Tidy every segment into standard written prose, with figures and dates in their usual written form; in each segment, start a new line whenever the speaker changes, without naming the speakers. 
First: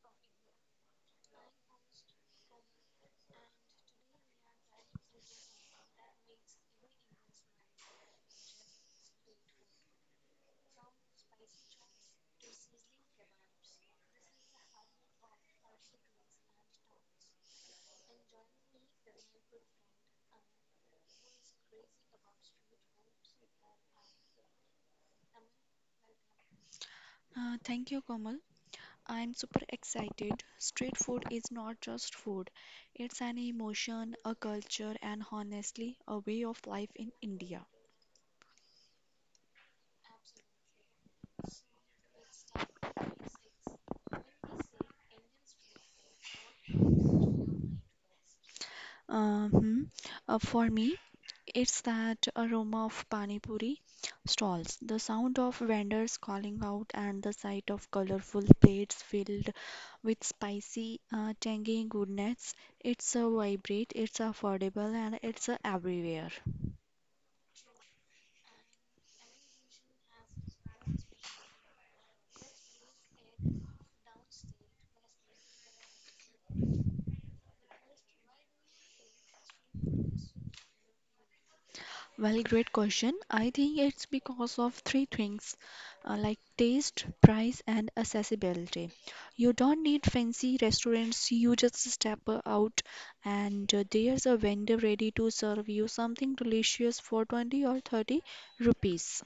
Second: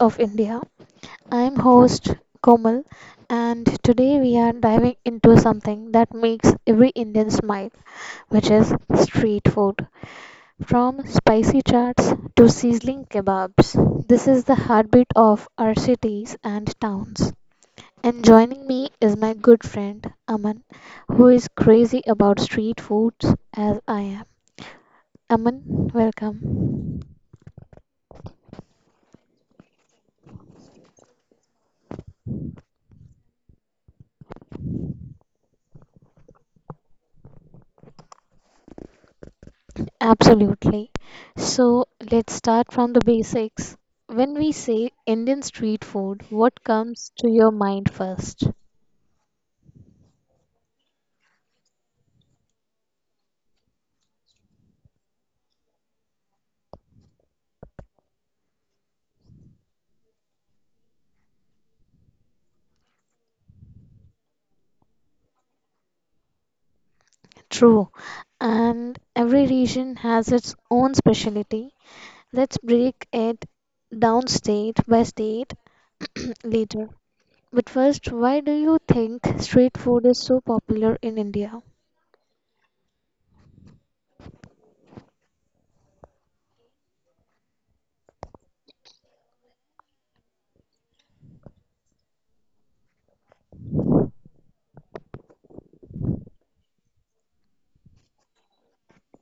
of India. I'm host Komal and today we are diving into something that makes every Indian smile, which is street food. From spicy chaats to sizzling kebabs, this is the heartbeat of our cities and towns. And joining me is my good friend Aman, who is crazy about street foods as I am. Aman, welcome.
Thank you, Komal. I'm super excited. Street food is not just food, it's an emotion, a culture, and honestly, a way of life in India.
Absolutely. So let's start from the basics. When we say Indian street food, what comes to your mind first?
Um, for me, it's that aroma of pani puri stalls, the sound of vendors calling out, and the sight of colorful plates filled with spicy, tangy goodness. It's a vibrate, it's affordable, and it's everywhere.
True. And every region has its own specialty. Let's break it down state by state later. But first, why do you think street food is so popular in India?
Well, great question. I think it's because of three things like taste, price, and accessibility. You don't need fancy restaurants, you just step out and there's a vendor ready to serve you something delicious for 20 or 30 rupees.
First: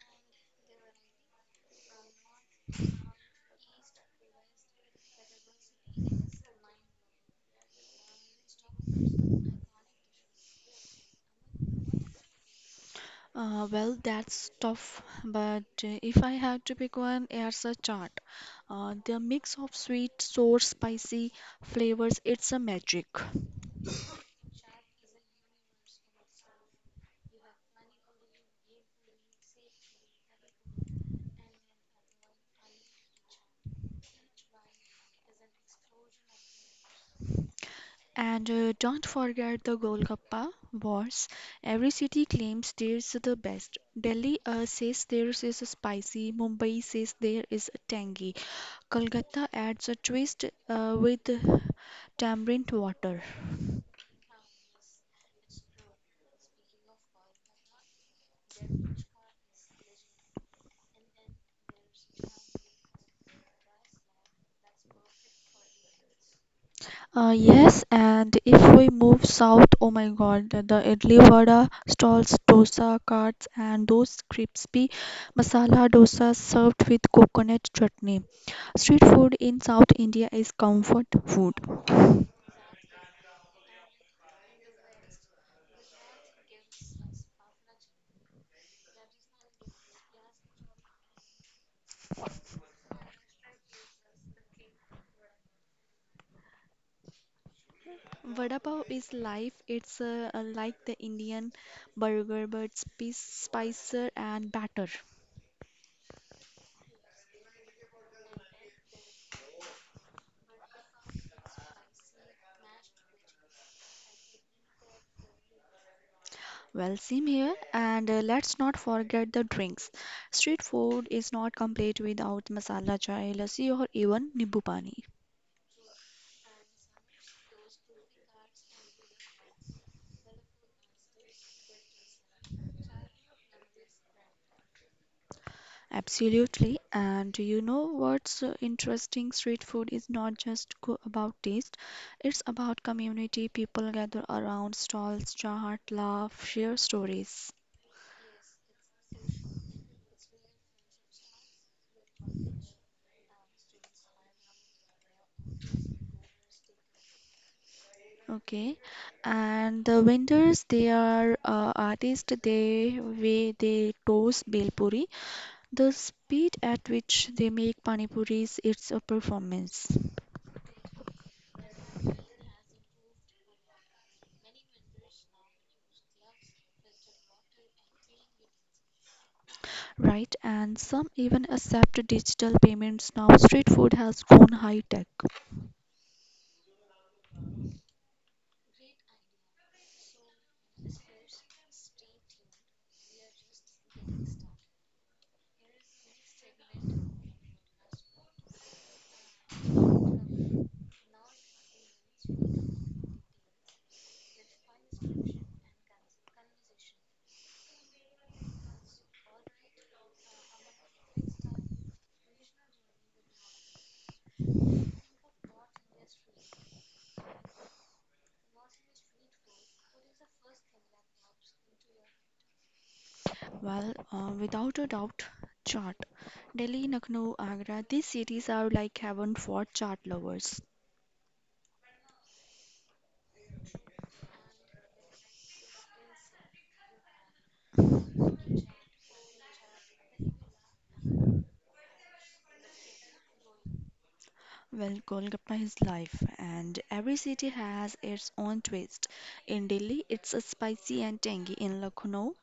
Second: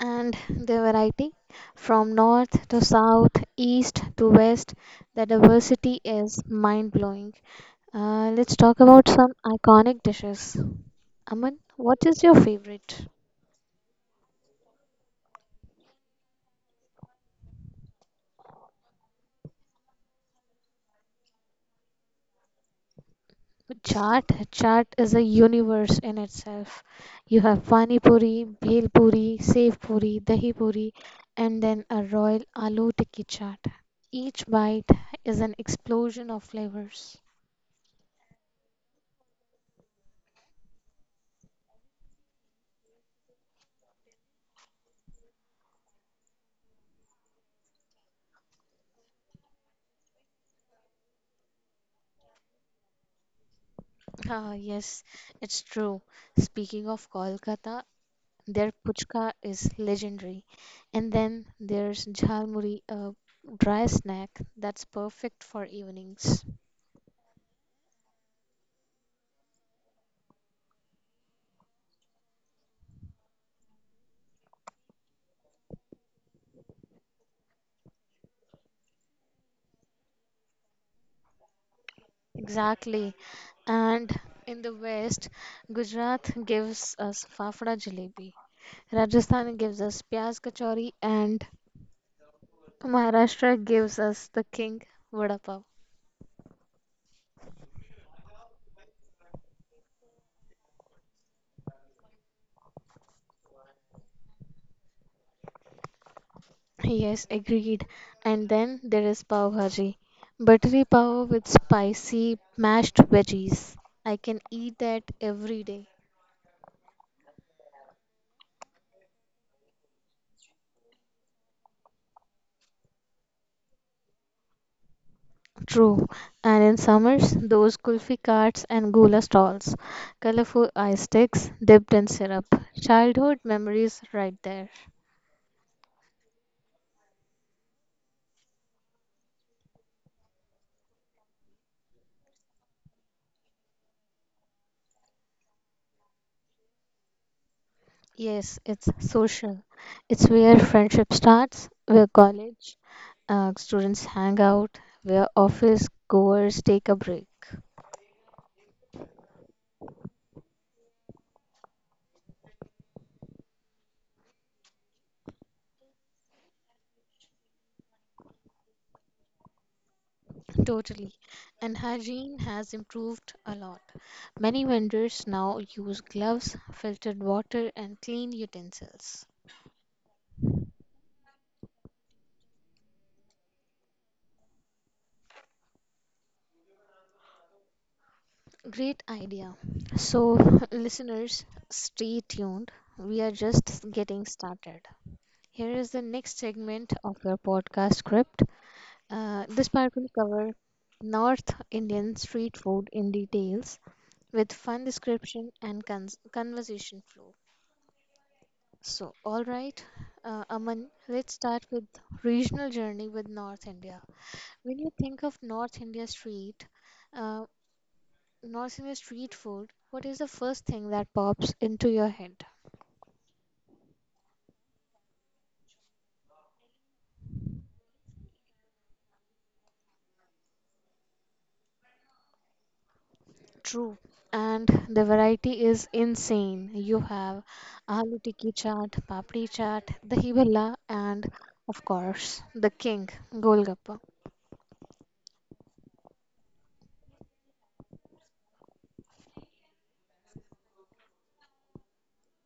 And the variety from north to south, east to west, the diversity is mind blowing. Let's talk about some iconic dishes. Aman, what is your favorite?
Well, that's tough, but if I had to pick one, it's a chaat. The mix of sweet, sour, spicy flavors, it's a magic.
Chaat. Chaat is a universe in itself. You have pani puri, bhel puri, sev puri, dahi puri, and then a royal aloo tikki chaat. Each bite is an explosion of flavors.
And don't forget the Golgappa Wars. Every city claims theirs is the best. Delhi says theirs is spicy. Mumbai says there is tangy. Kolkata adds a twist with tamarind water.
Ah, yes, it's true. Speaking of Kolkata, their puchka is legendary. And then there's jhalmuri, a dry snack that's perfect for evenings.
Yes, and if we move south, oh my god, the idli vada stalls, dosa carts, and those crispy masala dosas served with coconut chutney. Street food in South India is comfort food.
Exactly. And in the west, Gujarat gives us fafda jalebi. Rajasthan gives us pyaz kachori and Maharashtra gives us the king vada pav.
Vada pav is life. It's like the Indian burger, but spicier and better.
Yes, agreed. And then there is pav bhaji, buttery pav with spicy mashed veggies. I can eat that every day.
Well, same here. And let's not forget the drinks. Street food is not complete without masala chai, lassi, or even nibbu pani.
True. And in summers, those kulfi carts and gula stalls, colorful ice sticks dipped in syrup. Childhood memories right there.
Absolutely. And you know what's interesting? Street food is not just go about taste. It's about community. People gather around stalls, chat, laugh, share stories.
Yes, it's social. It's where friendship starts, where college students hang out, where office goers take a break.
Okay, and the vendors they are artists. They way they toast bel puri. The speed at which they make pani puris, it's a performance,
Totally. And hygiene has improved a lot. Many vendors now use gloves, filtered water, and clean utensils.
right? And some even accept digital payments now. Street food has gone high tech.
Great idea. So, listeners, stay tuned. We are just getting started. Here is the next segment of your podcast script. This part will cover North Indian street food in details with fun description and conversation flow. So, all right, Aman, let's start with regional journey with North India. When you think of North India street, uh, food, what is the first thing that pops into your head?
Well, without a doubt, chaat. Delhi, Lucknow, Agra. These cities are like heaven for chaat lovers.
True. And the variety is insane. You have aloo tikki chaat, papdi chaat, dahi bhalla, and of course, the king, golgappa.
Well, Golgappa is life, and every city has its own twist. In Delhi, it's a spicy and tangy. In Lucknow,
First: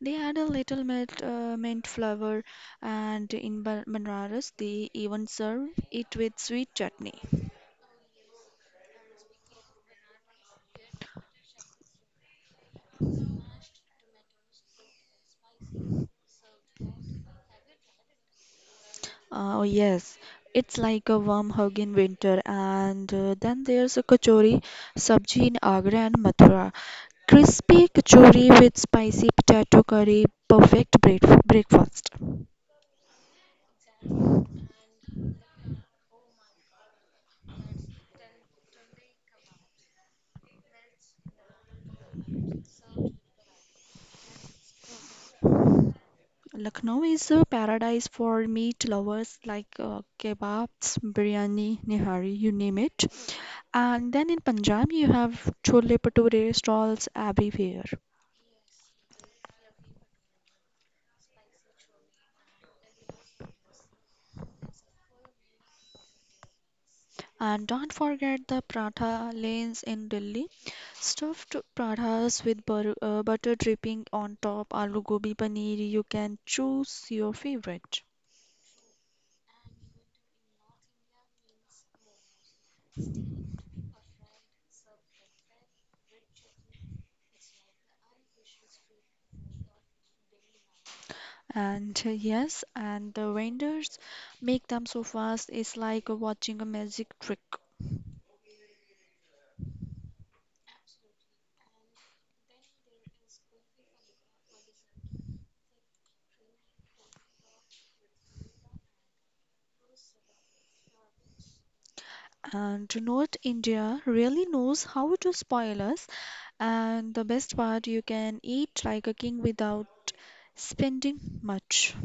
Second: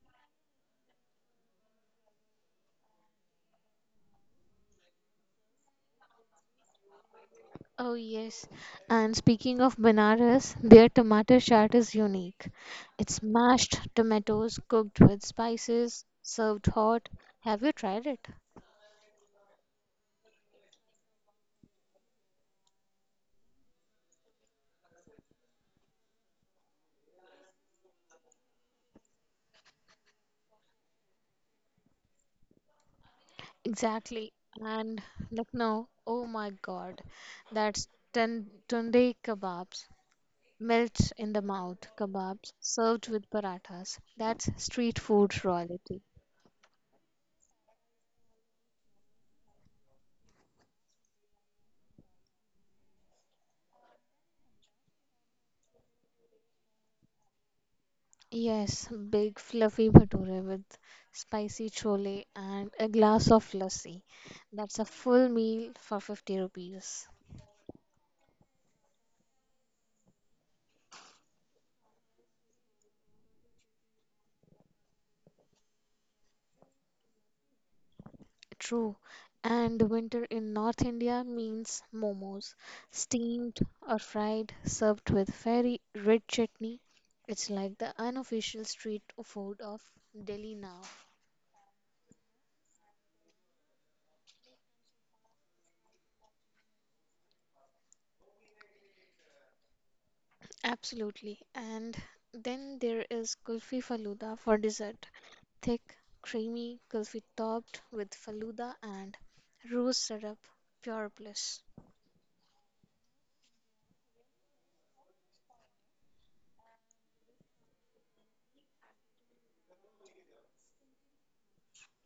they add a little mint flavor, and in Banaras, they even serve it with sweet chutney.
Oh, yes. And speaking of Banaras, their tomato chaat is unique. It's mashed tomatoes cooked with spices, served hot. Have you tried it?
Oh, yes, it's like a warm hug in winter, and then there's a kachori sabji in Agra and Mathura. Crispy kachori with spicy potato curry, perfect breakfast.
Exactly. And Lucknow, oh my God, that's tunde kebabs, melt in the mouth kebabs served with parathas. That's street food royalty.
Lucknow is a paradise for meat lovers like kebabs, biryani, nihari, you name it. And then in Punjab, you have chole bhature stalls everywhere.
Yes, big fluffy bhature with spicy chole and a glass of lassi. That's a full meal for 50 rupees.
And don't forget the paratha lanes in Delhi. Stuffed parathas with bur butter dripping on top, aloo gobi paneer, you can choose your favorite.
True. And winter in North India means momos, steamed or fried, served with very red chutney. It's like the unofficial street food of Delhi now.
And yes, and the vendors make them so fast, it's like watching a magic trick.
Absolutely. And then there is Kulfi Faluda for dessert. Thick, creamy kulfi topped with Faluda and rose syrup. Pure bliss.
And do not India really knows how to spoil us. And the best part, you can eat like a king without spending much.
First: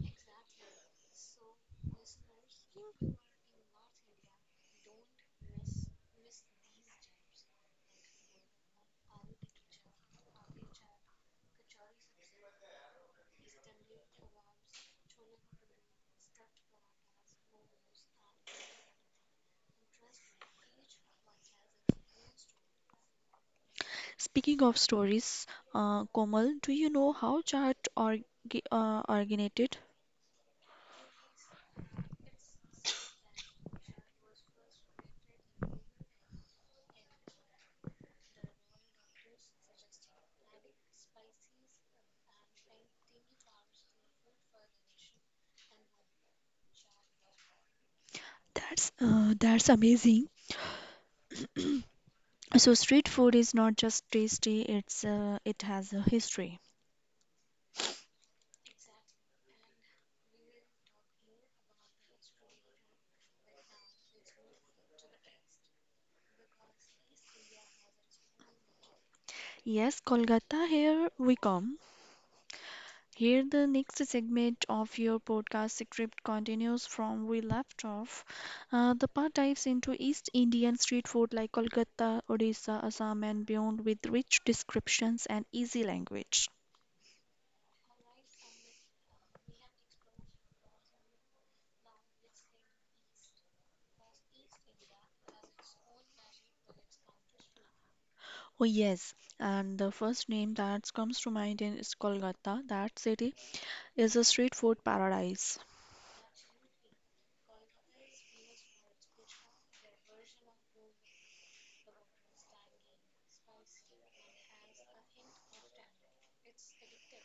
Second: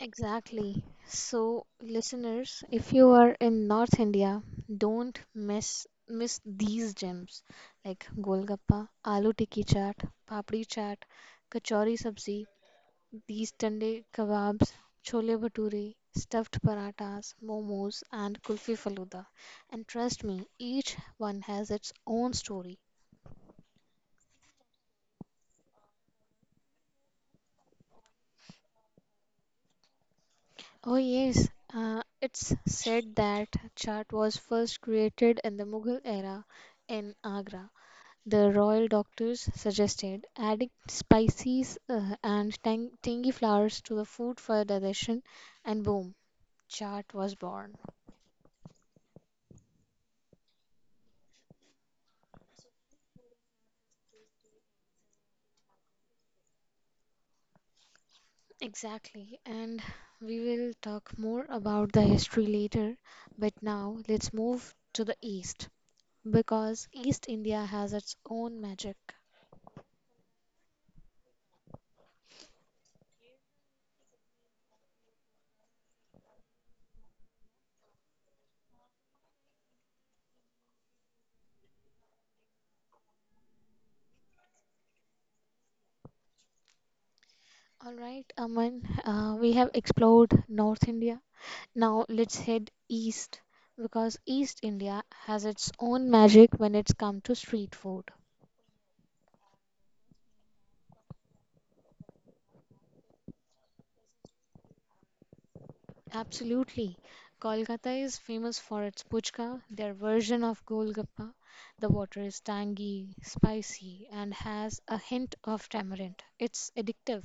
Exactly. So, listeners, if you are in North India, don't miss miss these gems like golgappa, aloo tikki chaat, papdi chaat, kachori sabzi, these tender kebabs, chole bhature, stuffed parathas, momos, and kulfi faluda. And trust me, each one has its own story.
Speaking of stories, Komal, do you know how chaat or originated?
Oh yes, it's said that chaat was first created in the Mughal era in Agra. The royal doctors suggested adding spices and tangy flowers to the food for digestion, and boom, chaat was born.
That's amazing. So street food is not just tasty, it's it has a history.
Exactly, and we will talk more about the history later, but now let's move to the East because East India has its own magic.
Yes, Kolkata, here we come. Here, the next segment of your podcast script continues from we left off. The part dives into East Indian street food like Kolkata, Odisha, Assam, and beyond with rich descriptions and easy language.
All right, Aman, we have explored North India. Now let's head east because East India has its own magic when it's come to street food.
Oh, yes, and the first name that comes to mind is Kolkata. That city is a street food paradise.
Absolutely. Kolkata is famous for its puchka, their version of golgappa. The water is tangy, spicy, and has a hint of tamarind. It's addictive.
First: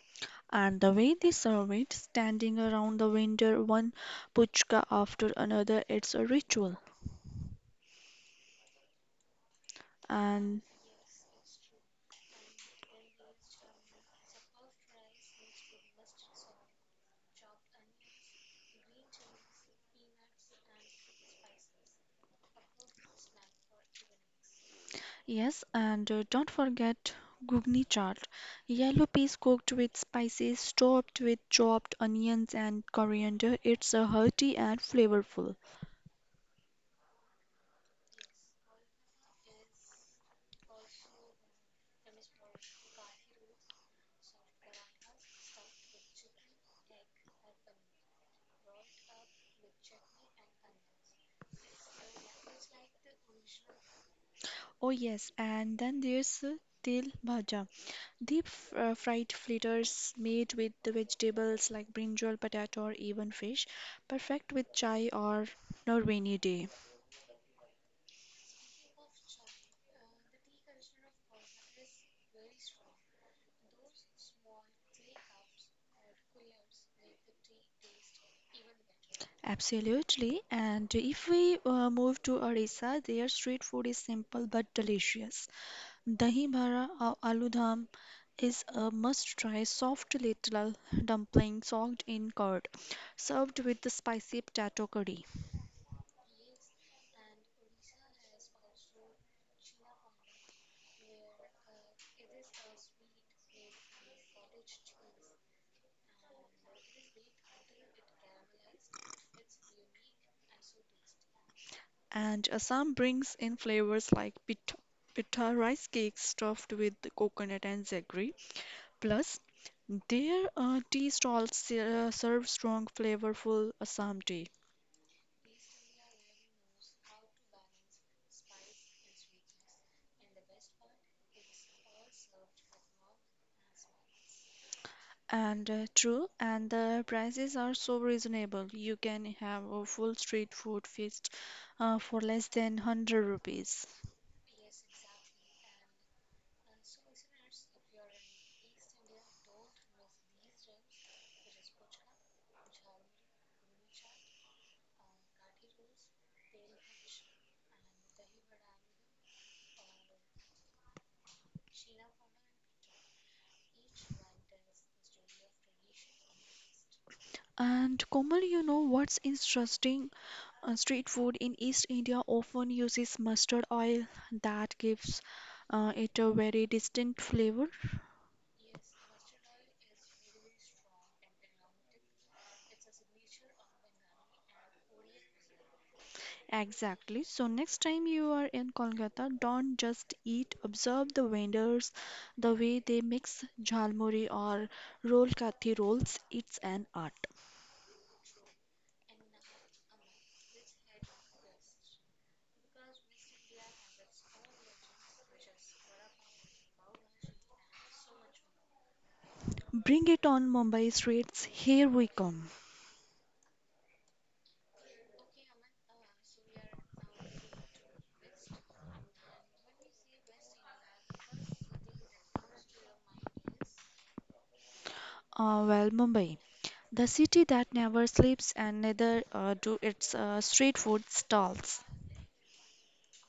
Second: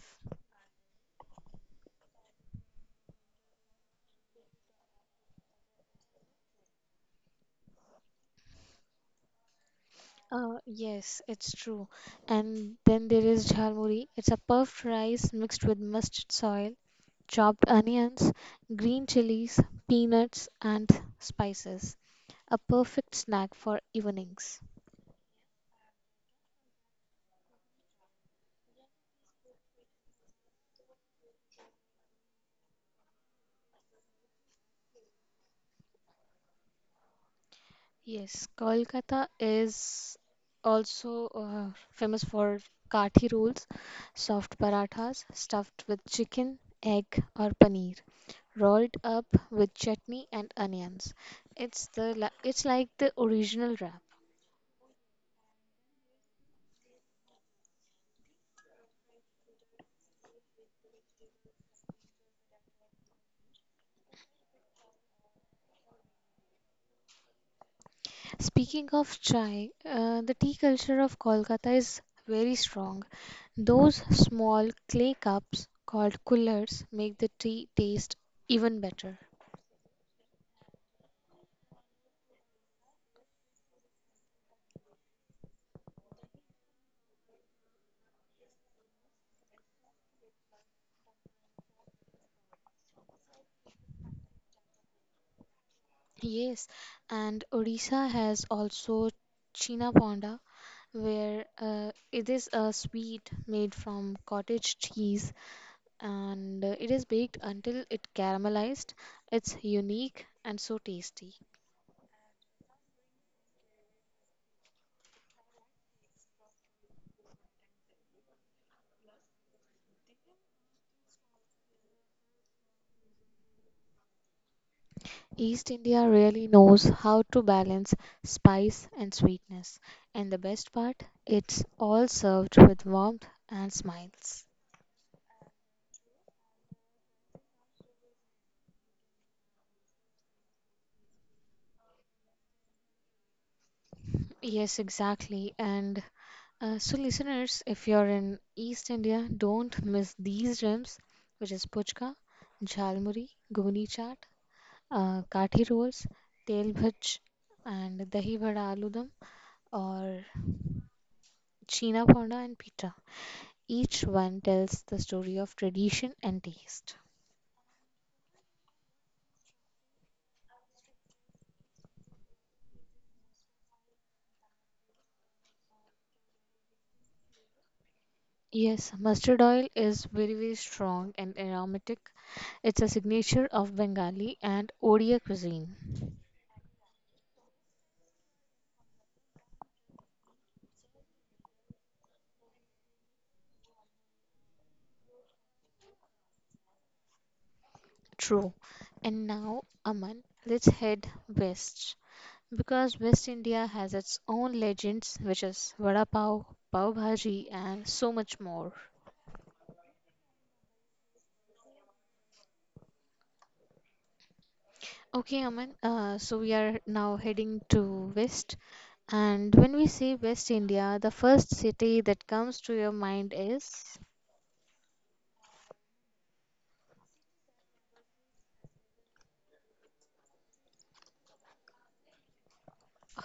And the way they serve it, standing around the vendor, one puchka after another, it's a ritual. And
Yes, it's true. And then there is jhalmuri. It's a puffed rice mixed with mustard soil, chopped onions, green chilies, peanuts, and spices. A perfect snack for evenings.
Yes, and don't forget Gugni chaat, yellow peas cooked with spices, topped with chopped onions and coriander. It's hearty and flavorful.
Yes, Kolkata is also famous for kathi rolls, soft parathas stuffed with chicken, egg, or paneer, rolled up with chutney and onions. It's the it's like the original wrap.
Oh, yes, and then there's til bhaja, deep fried fritters made with the vegetables like brinjal, potato, or even fish, perfect with chai or no rainy day.
Speaking of chai, the tea culture of Kolkata is very strong. Those small clay cups called kullers make the tea taste even better.
Absolutely. And if we move to Odisha, their street food is simple but delicious. Dahi bhara or aloo dam is a must-try soft little dumpling soaked in curd, served with the spicy potato curry.
Yes, and Odisha has also China Ponda, where it is a sweet made from cottage cheese and it is baked until it caramelized. It's unique and so tasty.
And Assam brings in flavors like pita rice cakes stuffed with coconut and jaggery. Plus, their tea stalls serve strong, flavorful Assam tea.
East India really knows how to balance spice and sweetness, and the best part, it's all served with warmth and smiles.
And true, and the prices are so reasonable. You can have a full street food feast for less than 100 rupees.
Yes, exactly. And so, listeners, if you're in East India, don't miss these gems, which is puchka, jhalmuri, gogni chaat, kathi rolls, tel bhaj, and dahi vada aloo dum, or china ponda and pita. Each one tells the story of tradition and taste.
And Komal, you know what's interesting? Street food in East India often uses mustard oil that gives it a very distinct flavor.
Yes, mustard oil is very, very strong and aromatic. It's a signature of Bengali and Odia cuisine.
Exactly. So next time you are in Kolkata, don't just eat, observe the vendors, the way they mix jhalmuri or roll kathi rolls. It's an art.
True. And now, Aman, let's head west because West India has its own legends, which is vada pav, pav bhaji, and so much more.
Bring it on, Mumbai streets, here we come.
Okay, Aman, so we are now heading to west. And when we say West India, the first city that comes to your mind is?
Well, Mumbai, the city that never sleeps, and neither do its street food stalls.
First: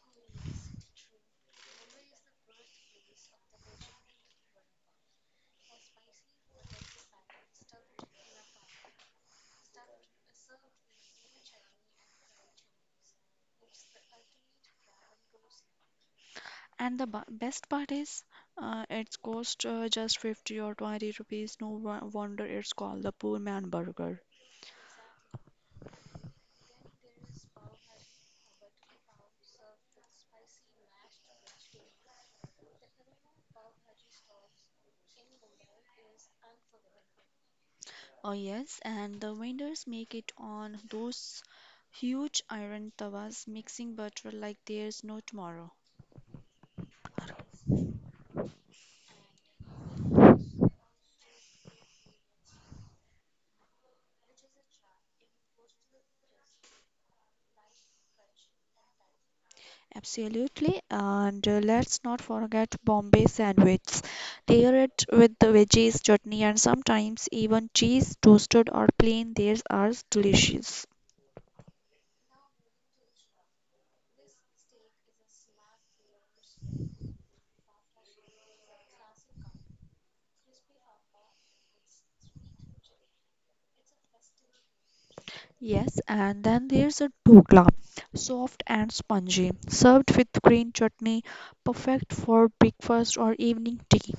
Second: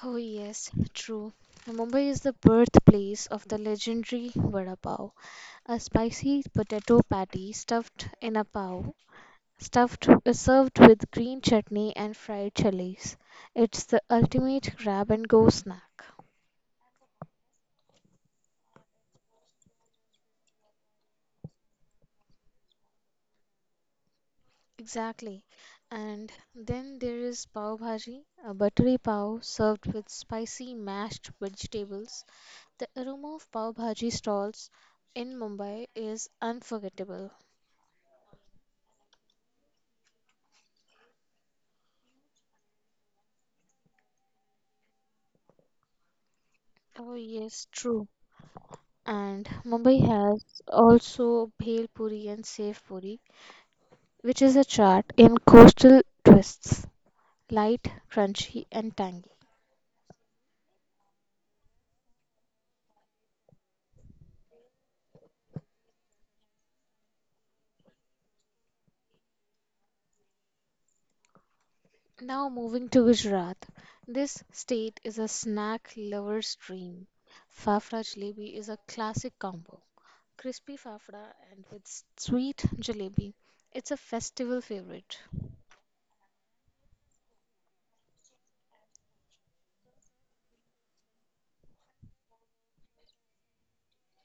Oh, yes, true. Mumbai is the birthplace of the legendary vada pav, a spicy potato patty stuffed in a pav stuffed served with green chutney and fried chilies. It's the ultimate grab and go snack.
And the best part is, it's cost just 50 or 20 rupees. No wonder it's called the poor man burger.
Exactly. And then there is pav bhaji, a buttery pav served with spicy mashed vegetables. The aroma of pav bhaji stalls in Mumbai is unforgettable.
Oh, yes, and the vendors make it on those huge iron tawas, mixing butter like there's no tomorrow.
Oh yes, true. And Mumbai has also bhel puri and sev puri, which is a chaat in coastal twists. Light, crunchy, and tangy.
Absolutely, and let's not forget Bombay sandwiches. Pair it with the veggies, chutney, and sometimes even cheese, toasted or plain. Theirs are delicious.
Now moving to Gujarat. This state is a snack lover's dream. Fafda jalebi is a classic combo. Crispy fafda and with sweet jalebi. It's a festival favorite.
Yes, and then there's a dhokla, soft and spongy, served with green chutney, perfect for breakfast or evening tea.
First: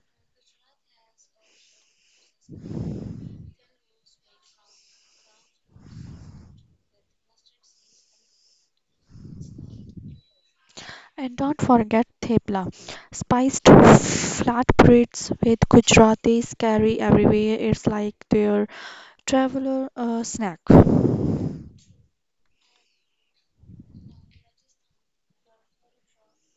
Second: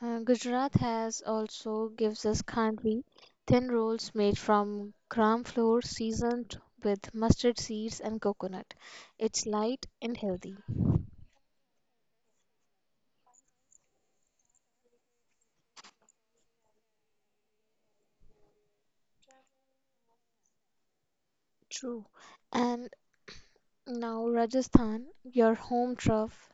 Gujarat has also gives us khandvi, thin rolls made from gram flour seasoned with mustard seeds and coconut. It's light and healthy.
And don't forget thepla, spiced flatbreads with Gujaratis carry everywhere. It's like their traveler snack.
True. And now, Rajasthan, your home turf,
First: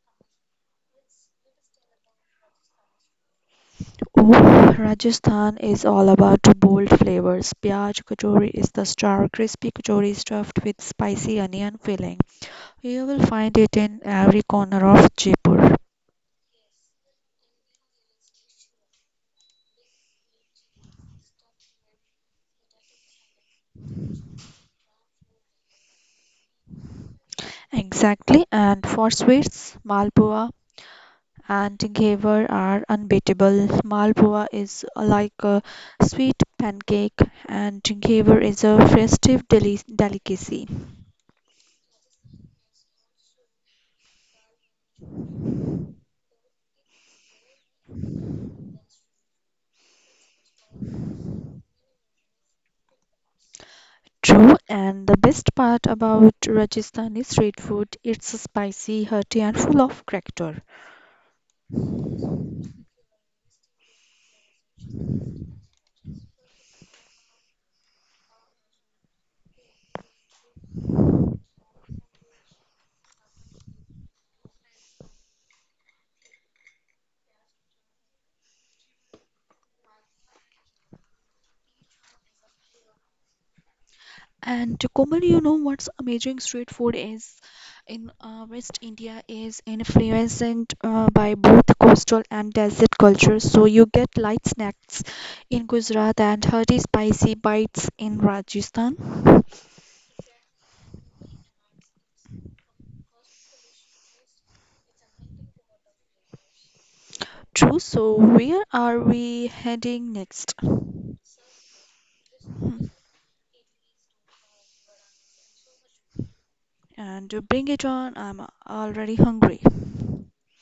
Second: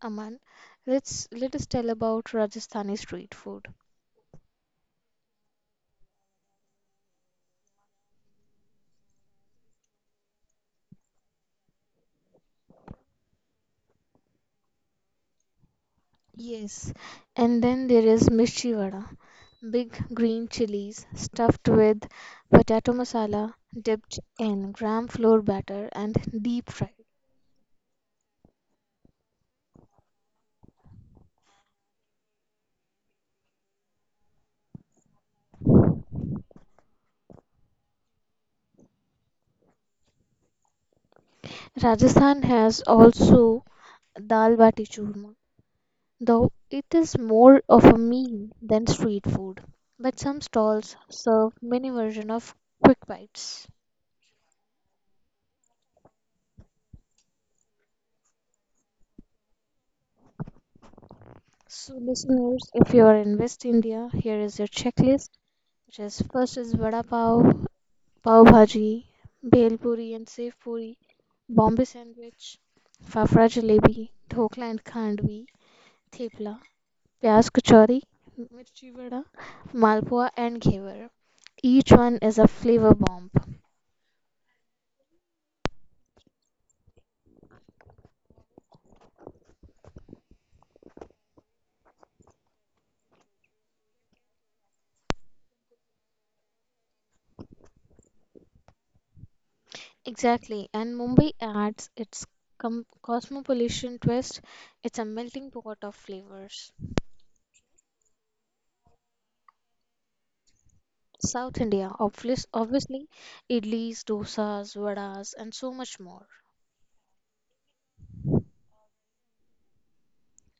Aman. Let's let us tell about Rajasthani street food.
Rajasthan is all about bold flavors. Pyaj Kachori is the star, crispy kachori stuffed with spicy onion filling. You will find it in every corner of Jaipur.
Yes, and then there is mirchi vada, big green chilies stuffed with potato masala, dipped in gram flour batter and deep fried.
Exactly, and for sweets, Malpua and Ghevar are unbeatable. Malpua is like a sweet pancake, and Ghevar is a festive delicacy.
Rajasthan has also dal bati churma, though it is more of a meal than street food. But some stalls serve mini version of quick bites.
True, and the best part about Rajasthani street food, it's spicy, hearty, and full of character.
So, listeners, if you are in West India, here is your checklist, which is first is vada pav, pav bhaji, bhel puri and sev puri, Bombay sandwich, fafra jalebi, dhokla and khandvi, thepla, pyaz kachori, mirchi vada, malpua and ghevar. Each one is a flavor bomb.
And Komal, you know what's amazing street food is in West India is influenced by both coastal and desert cultures. So you get light snacks in Gujarat and hearty, spicy bites in Rajasthan.
Exactly, and Mumbai adds its cosmopolitan twist. It's a melting pot of flavors.
True. So where are we heading next?
South India,
Hmm.
obviously, idlis, dosas, vadas, and so much more.
And bring it on. I'm already hungry.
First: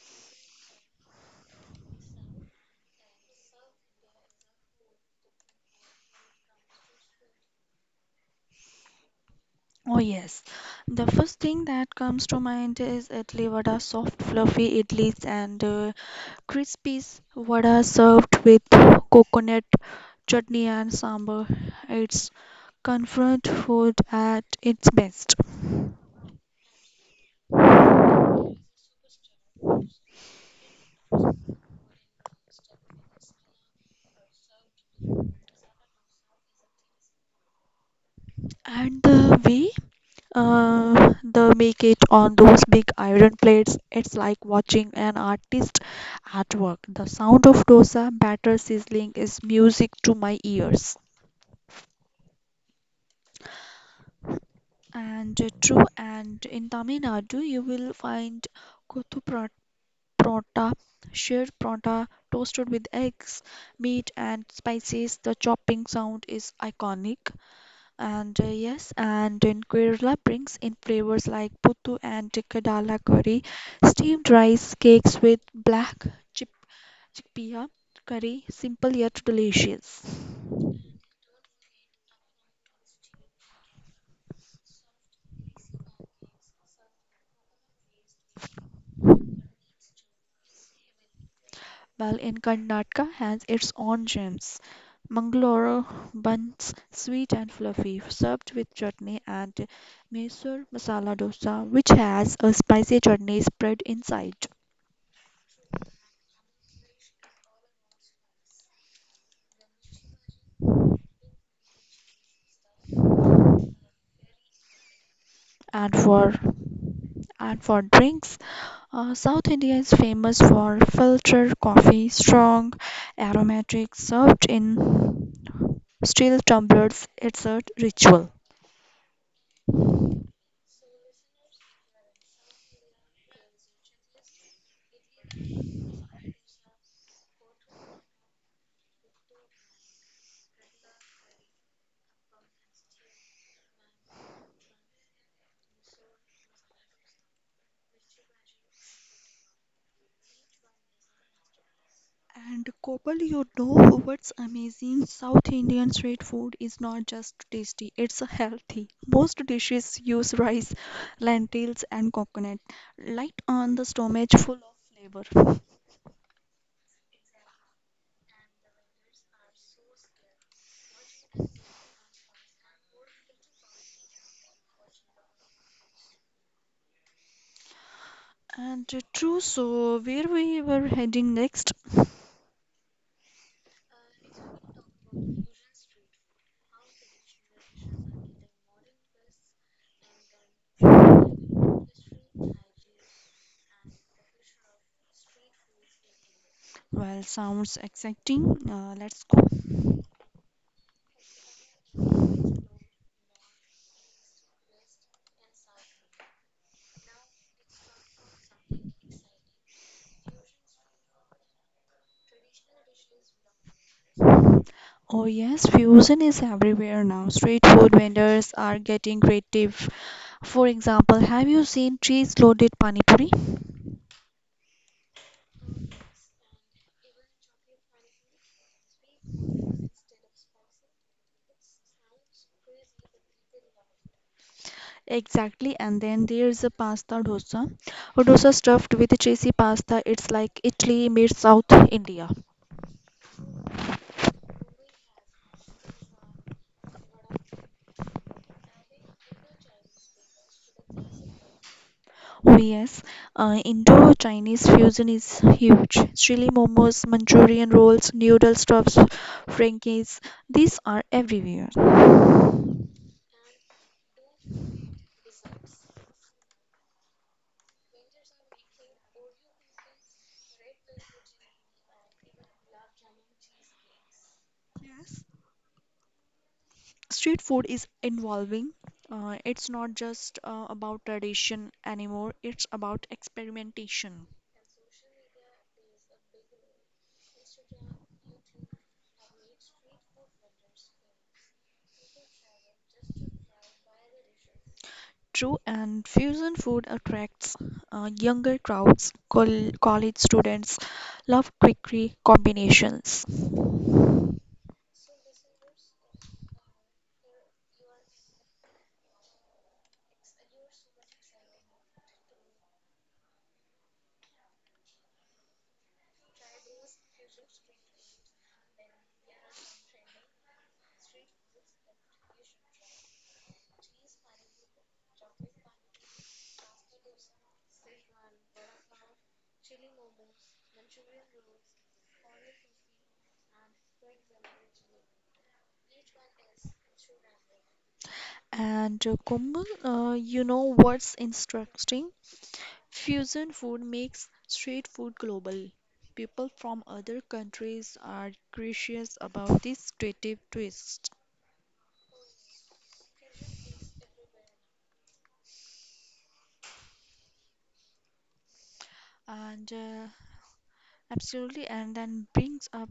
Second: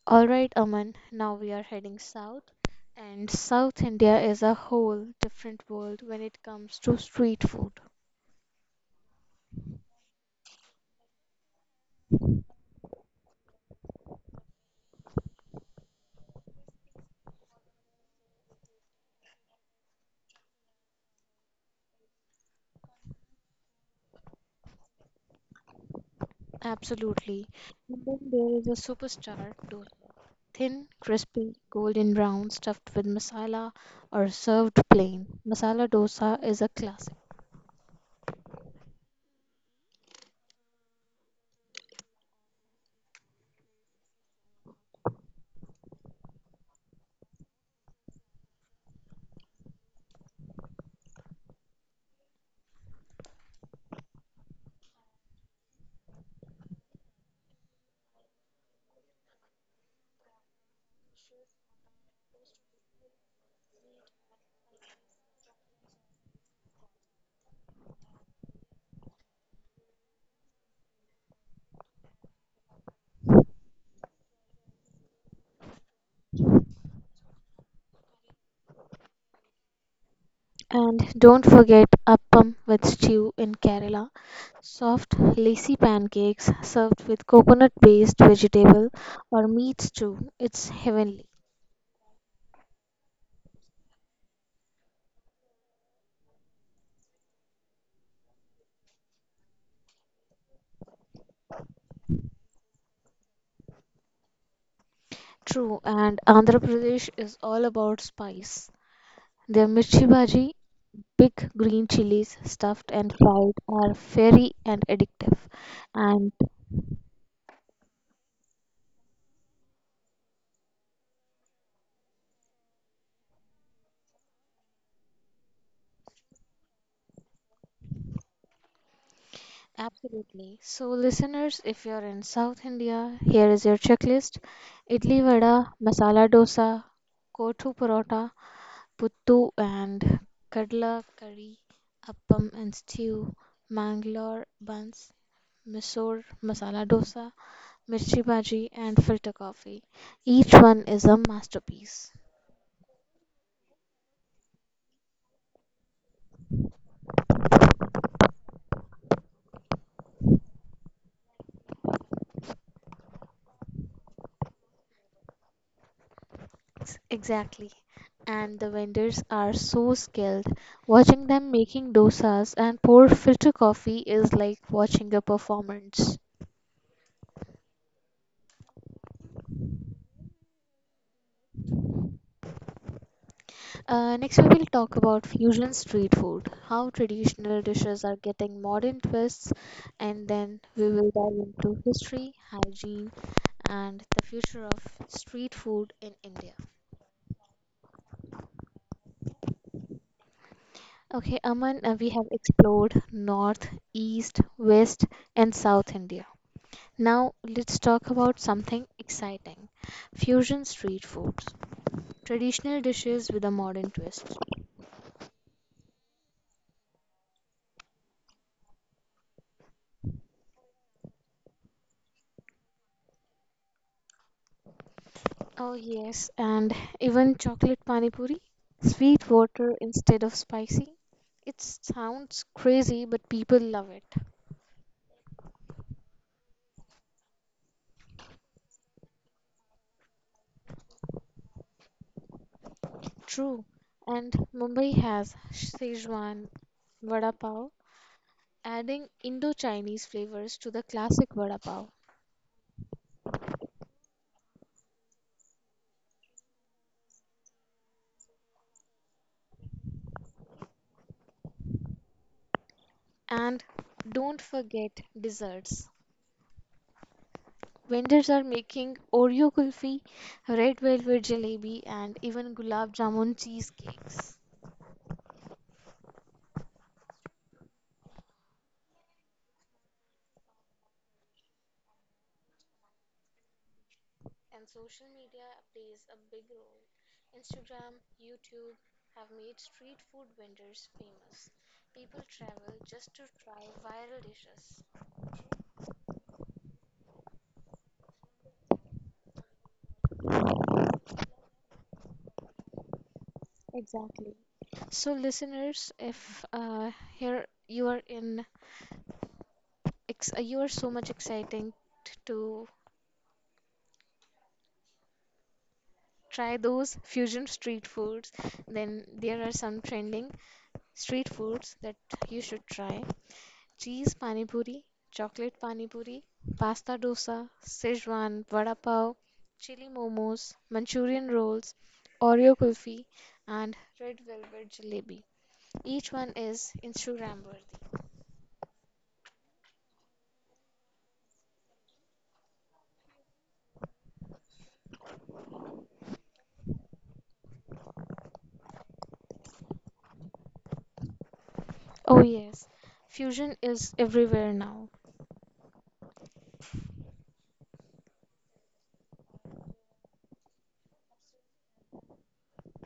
All right, Aman, now we are heading south, and South India is a whole different world when it comes to street food.
Oh yes, the first thing that comes to mind is idli vada, soft fluffy idlis and crispy vada served with coconut chutney and sambar. It's comfort food at its best.
Absolutely. And then there is a superstar dosa. Thin, crispy, golden brown, stuffed with masala or served plain. Masala dosa is a classic.
And the way they make it on those big iron plates, it's like watching an artist at work. The sound of dosa batter sizzling is music to my ears. And true, and in Tamil Nadu you will find kothu prata sheer prata toasted with eggs, meat, and spices. The chopping sound is iconic. And yes, and in Kerala brings in flavors like puttu and kadala curry, steamed rice cakes with black chip chickpea curry, simple yet delicious.
And don't forget appam with stew in Kerala. Soft, lacy pancakes served with coconut based vegetable or meat stew. It's heavenly.
While in Karnataka has its own gems. Mangalore buns, sweet and fluffy, served with chutney, and Mysore masala dosa, which has a spicy chutney spread inside.
True, and Andhra Pradesh is all about spice. Their mirchi bhaji, big green chilies stuffed and fried, are fiery and addictive.
And
And
for and for drinks, South India is famous for filter coffee, strong, aromatic, served in steel tumblers. It's a ritual.
absolutely. So, listeners, if you're in South India, here is your checklist idli vada, masala dosa, kothu parota, puttu and kadla curry, appam and stew, Mangalore buns, Mysore masala dosa, mirchi bhaji, and filter coffee. Each one is a masterpiece.
And Gopal, you know what's amazing? South Indian street food is not just tasty, it's healthy. Most dishes use rice, lentils, and coconut. Light on the stomach, full of flavor.
Exactly. And the vendors are so skilled. Watching them making dosas and pour filter coffee is like watching a performance.
And true, so where we were heading next?
Next, we will talk about fusion street food, how traditional dishes are getting modern twists, and then we will dive into history, hygiene, and the future of street food in India.
Well, sounds exciting. Let's go.
Okay, Aman, we have explored North, East, West, and South India. Now, let's talk about something exciting fusion street foods, traditional dishes with a modern twist.
Oh, yes, fusion is everywhere now. Street food vendors are getting creative. For example, have you seen cheese loaded pani puri?
Oh, yes, and even chocolate pani puri, sweet water instead of spicy. It sounds crazy, but people love it.
Exactly, and then there's a pasta dosa. A dosa stuffed with cheesy pasta. It's like Italy meets South India.
True. And Mumbai has Szechuan vada pav, adding Indo-Chinese flavors to the classic vada pav.
Oh yes, Indo-Chinese fusion is huge. Chili momos, Manchurian rolls, noodle stuffs, frankies. These are everywhere.
And don't forget desserts. Vendors are making Oreo kulfi, red velvet jalebi, and even gulab jamun cheesecakes.
Yes, street food is evolving. It's not just about tradition anymore. It's about experimentation.
And social media plays a big role. Instagram, YouTube have made street food vendors famous. People travel just to try viral dishes.
True, and fusion food attracts younger crowds. College students love quick combinations.
So listeners, if here you are in you are so much excited to try those fusion street foods, then there are some trending street foods that you should try. Cheese pani puri, chocolate pani puri, pasta dosa, Szechuan vada pav, chili momos, Manchurian rolls, Oreo kulfi, and red velvet jalebi. Each one is Instagram worthy.
And Komal, you know what's interesting? Fusion food makes street food global. People from other countries are curious about this creative twist.
Oh yes, fusion is everywhere now.
And absolutely, and then brings up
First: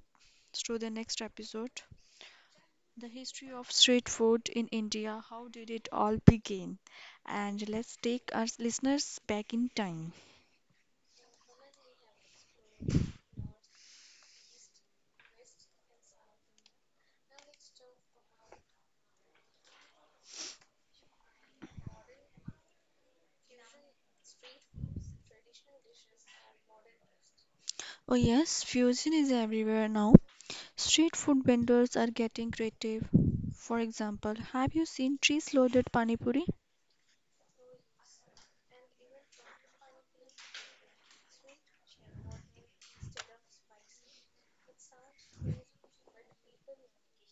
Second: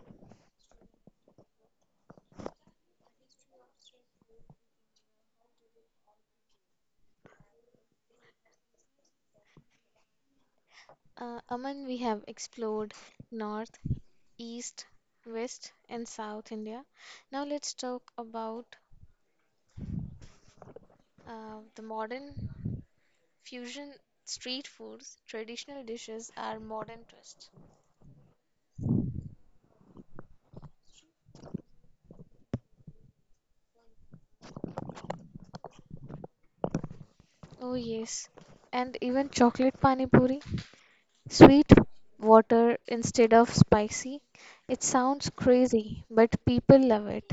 to the next episode. The history of street food in India, how did it all begin? And let's take our listeners back in time.
Aman, we have explored north, east, west, and south India. Now let's talk about the modern Fusion street foods, traditional dishes are modern twist.
Oh, yes, fusion is everywhere now. Street food vendors are getting creative. For example, have you seen cheese loaded pani puri?
Oh yes, and even chocolate pani puri, sweet water instead of spicy. It sounds crazy, but people love it.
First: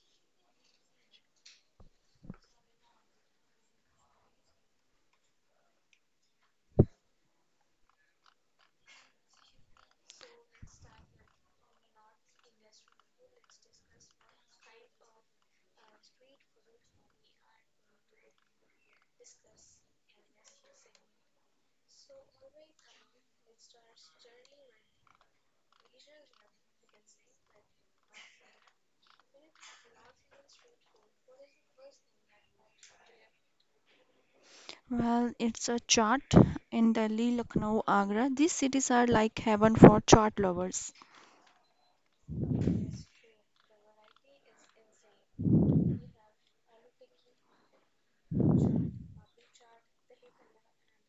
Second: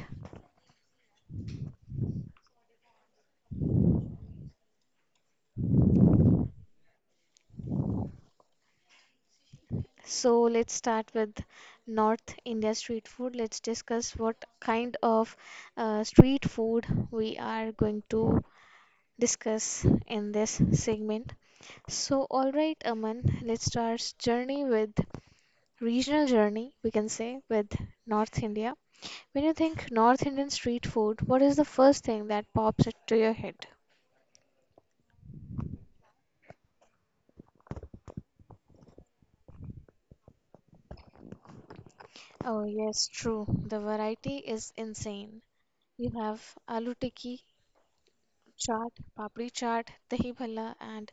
So let's start with North India street food. Let's discuss what kind of street food we are going to discuss in this segment. So, all right, Aman, let's start journey with regional journey, we can say, with North India. When you think North Indian street food, what is the first thing that pops into your head?
Well, it's a chaat in Delhi, Lucknow, Agra. These cities are like heaven for chaat lovers.
Oh, yes, true. The variety is insane. You have aloo tikki, chaat, papri chaat, dahi bhalla, and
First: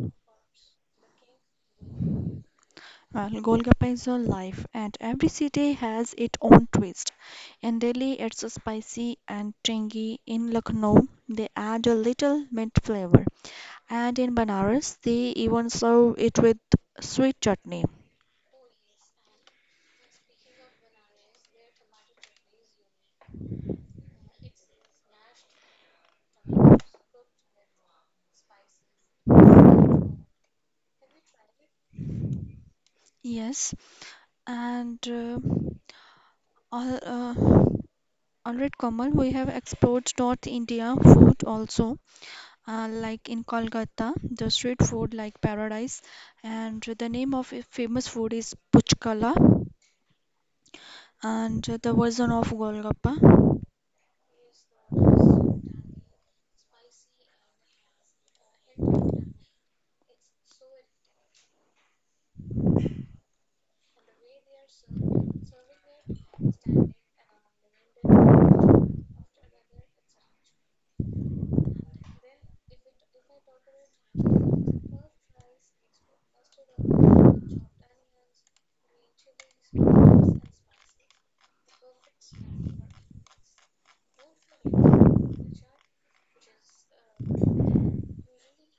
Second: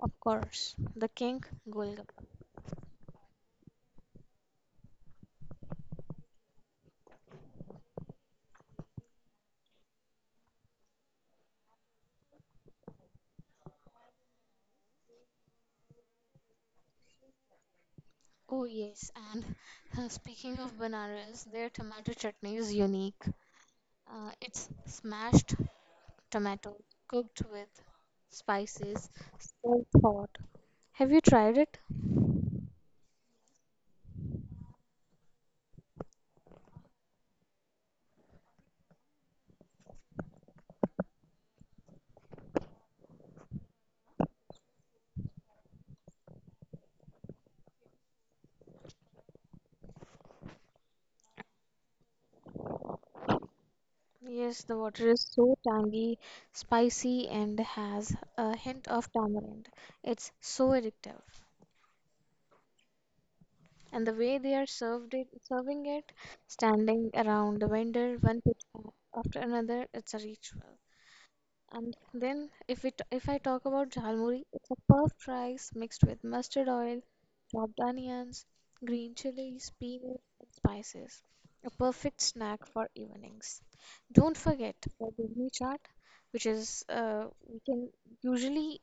of course, the king golgappa.
Well, Golgappa is your life, and every city has its own twist. In Delhi, it's spicy and tangy. In Lucknow, they add a little mint flavor. And in Banaras, they even serve it with sweet chutney.
Oh, yes, and speaking of Banaras, their tomato chutney is unique. It's smashed tomato cooked with spices, served hot. Have you tried it?
Yes, and all, uh, all right, Kamal, we have explored North India food also, like in Kolkata, the street food like paradise, and the name of a famous food is Puchkala, and the version of Golgappa.
Yes, the water is so tangy, spicy, and has a hint of tamarind. It's so addictive. And the way they are served it, serving it, standing around the vendor, one pit after another, it's a ritual. And then if I talk about jhalmuri, it's a puffed rice mixed with mustard oil, chopped onions, green chilies, peanuts, and spices. A perfect snack for evenings. Don't forget for bhogni chaat, which is we can usually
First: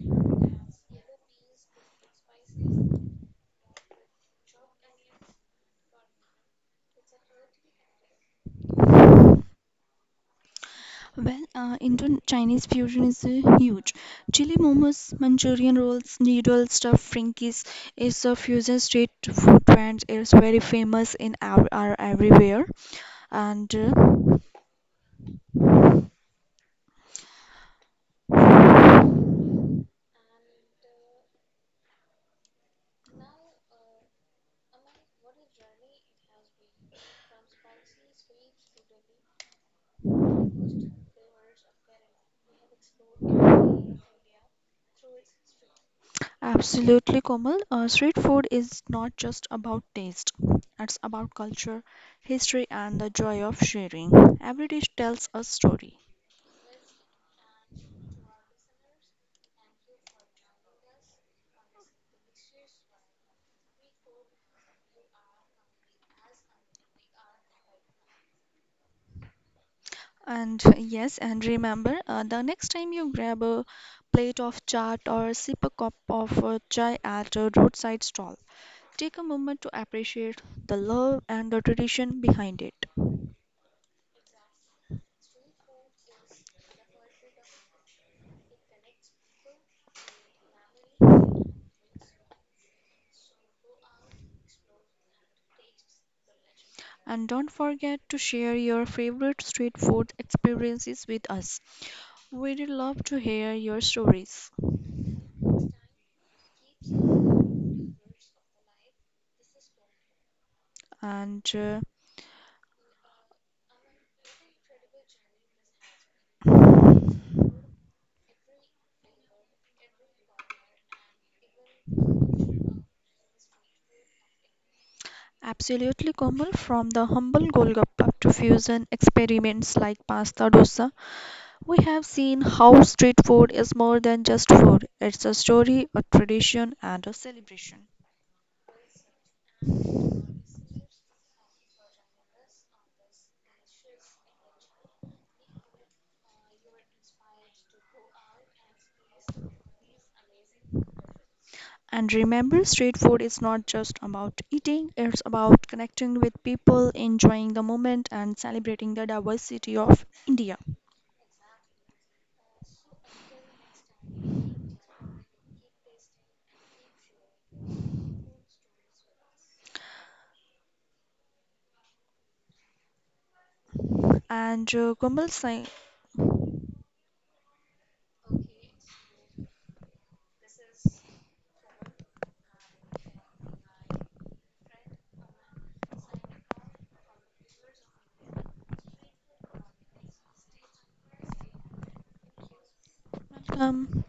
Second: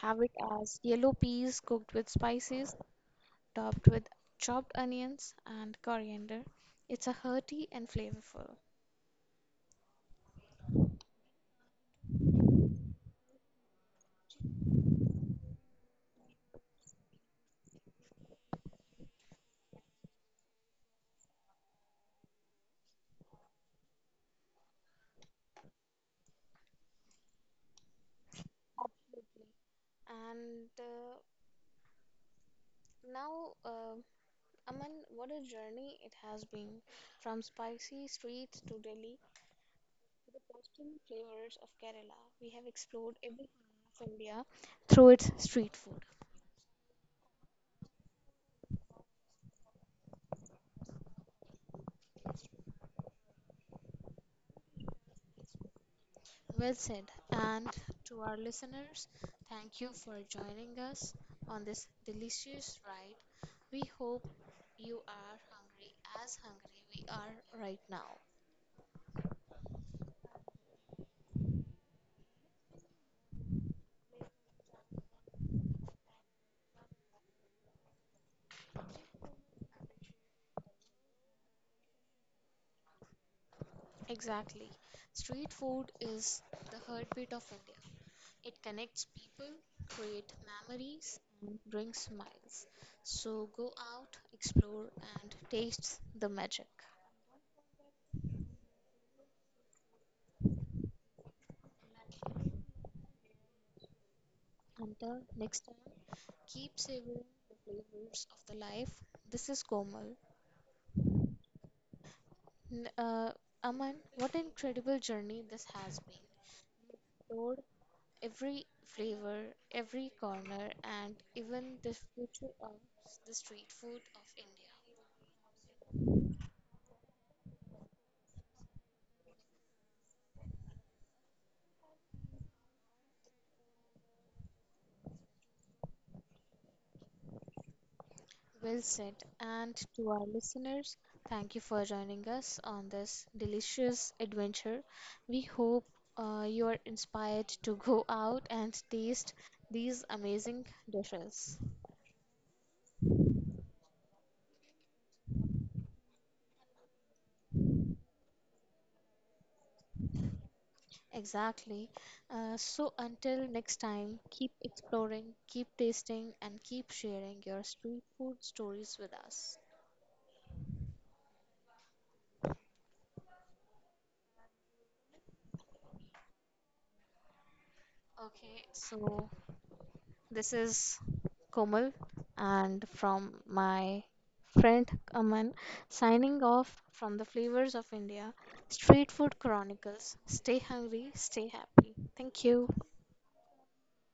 have it as yellow peas cooked with spices, topped with chopped onions and coriander. It's a hearty and flavorful.
Well, Indian Chinese fusion is huge. Chili momos, Manchurian rolls, noodle stuff. Frankies is a fusion street food brand. It's very famous in our everywhere. And
Absolutely. And now. Aman, what a journey it has been. From spicy streets to Delhi to the coastal flavors of Kerala, we have explored every corner of India through its street food.
absolutely, Komal, street food is not just about taste. It's about culture, history, and the joy of sharing. Every dish tells a story.
Well said. And to our listeners, thank you for joining us on this delicious ride. We hope you are hungry as hungry we are right now.
And yes, and remember, the next time you grab a plate of chaat or sip a cup of chai at a roadside stall, take a moment to appreciate the love and the tradition behind it.
Exactly. Street food is the heartbeat of India. It connects people, creates memories, and brings smiles. So go out, explore, and taste the magic.
And don't forget to share your favorite street food experiences with us. We'd love to hear your stories.
Until next time, keep savoring the flavors of the life. This is Komal.
And
N- Uh, Aman, what an incredible journey this has been. Explored every flavor, every corner, and even the future of the street food of India.
absolutely, Komal, from the humble Golgappa to fusion experiments like pasta dosa, we have seen how street food is more than just food, it's a story, a tradition, and a celebration.
Well said. And to our listeners, thank you for joining us on this delicious adventure. We hope you are inspired to go out and taste these amazing dishes.
And remember, street food is not just about eating, it's about connecting with people, enjoying the moment, and celebrating the diversity of India.
Exactly. So until next time, keep exploring, keep tasting, and keep sharing your street food stories with us.
And Komal Singh,
Okay, so this is Komal and from my friend Aman signing off from the Flavors of India Street Food Chronicles. Stay hungry, stay happy. Thank you.
welcome.